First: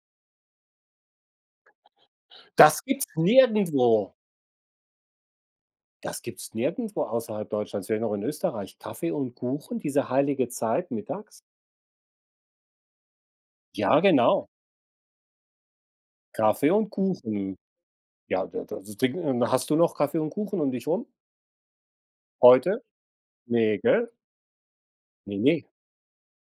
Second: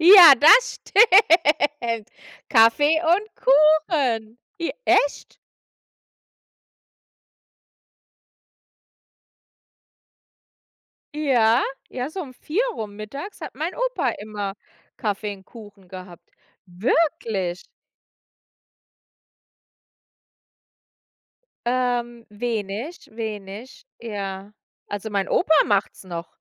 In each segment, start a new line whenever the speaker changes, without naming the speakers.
Ja, das stimmt,
Das
Kaffee
gibt's
und
nirgendwo.
Kuchen. J echt?
Das gibt's nirgendwo außerhalb Deutschlands, vielleicht noch in Österreich, Kaffee und Kuchen, diese heilige Zeit, mittags.
Ja, ja, so um 4 rum mittags hat mein
Ja,
Opa
genau.
immer Kaffee und Kuchen gehabt.
Kaffee und Kuchen.
Wirklich?
Ja, da das Ding, ähm hast du noch Kaffee und Kuchen um dich rum
Ähm,
heute?
wenig,
Ne,
wenig,
gell?
ja. Also mein
Ne,
Opa
ne.
macht's noch,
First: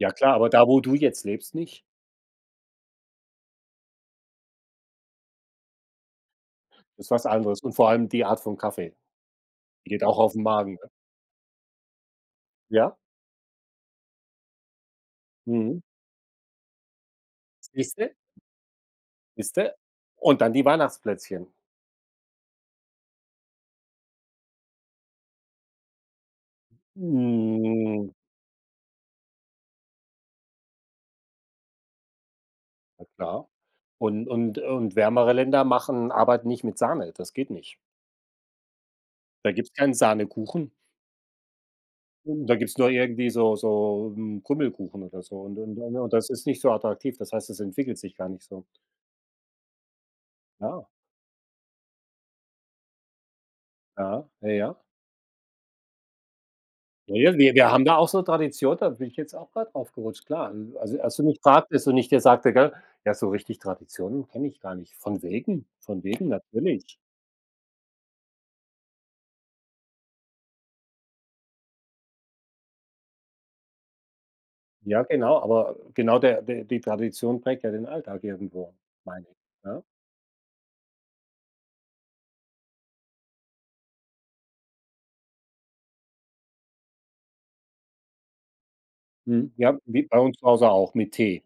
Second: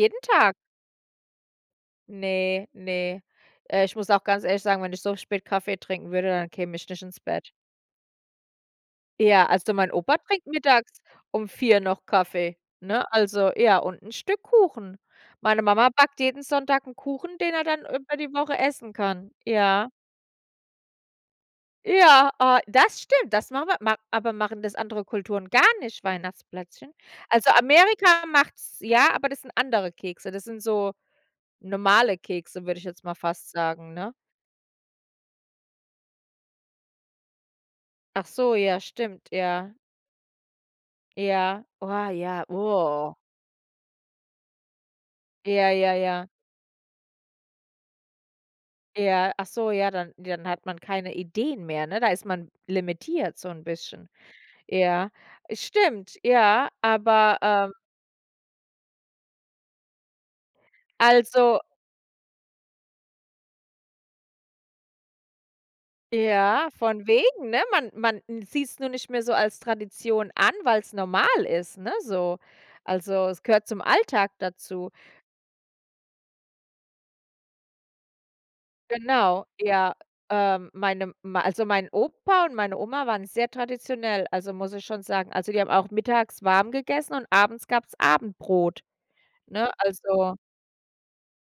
Ja klar, aber
Tag.
da, wo du jetzt lebst nicht?
Ne, ne. Äh, ich muss auch ganz ehrlich sagen, wenn ich so spät Kaffee trinken würde, dann käme ich nicht
Ist
ins
was
Bett.
anderes und vor allem die Art von Kaffee,
Ja, also mein
die geht
Opa
auch auf 'n
trinkt
Magen, ne?
mittags um 4 noch Kaffee,
Ja?
ne? Also ja, und 'n Stück Kuchen. Meine
Mhm.
Mama backt jeden Sonntag 'n Kuchen, den er dann
Siehst du.
über die Woche essen kann.
Siehst du.
Ja.
Und dann die Weihnachtsplätzchen.
Ja, ah, das stimmt. Das machen wir ma aber machen das andere Kulturen gar nicht, Weihnachtsplätzchen? Also
Hm.
Amerika macht's ja, aber das sind andere Kekse. Das sind so normale Kekse würde ich jetzt
Na
mal
klar,
fast sagen, ne?
und und und wärmere Länder machen arbeiten nicht mit Sahne. Das geht nicht.
Ach so, ja, stimmt,
Da gibt's
ja.
kein Sahnekuchen.
Ja, wa ja,
Da gibt's nur
oh.
irgendwie so so, hm, Krümelkuchen oder so und
Ja,
und
ja,
und und
ja.
das ist nicht so attraktiv. Das heißt, es entwickelt sich gar nicht so.
Ja, ach so, ja, dann dann hat man
Ah.
keine Ideen mehr, ne? Da ist man limitiert so 'n bisschen.
Ja. Ja, ja.
Ja, es stimmt, ja,
Ja, ja,
aber,
wir wir
äh
haben da auch so Tradition, da bin ich jetzt auch grad draufgerutscht, klar. Äh, also als du mich
Also.
fragtest und ich dir sagte, gell: „Ja, so richtig Traditionen kenne ich gar nicht.“ Von wegen, von wegen,
Ja,
natürlich.
von wegen, ne? Man man n sieht's nur nicht mehr so als Tradition an, weil's normal ist, ne, so. Also, es gehört zum Alltag dazu.
Ja, genau, aber genau, der die die Tradition prägt ja den Alltag irgendwo, meine ich,
Genau,
ne?
ja. Ähm, meine mei also mein Opa und meine Oma waren sehr traditionell, also muss ich schon sagen. Also die haben auch mittags warm gegessen und abends gab's Abendbrot,
Mhm.
ne?
Ja, wie bei
Also
uns zuhause auch mit Tee.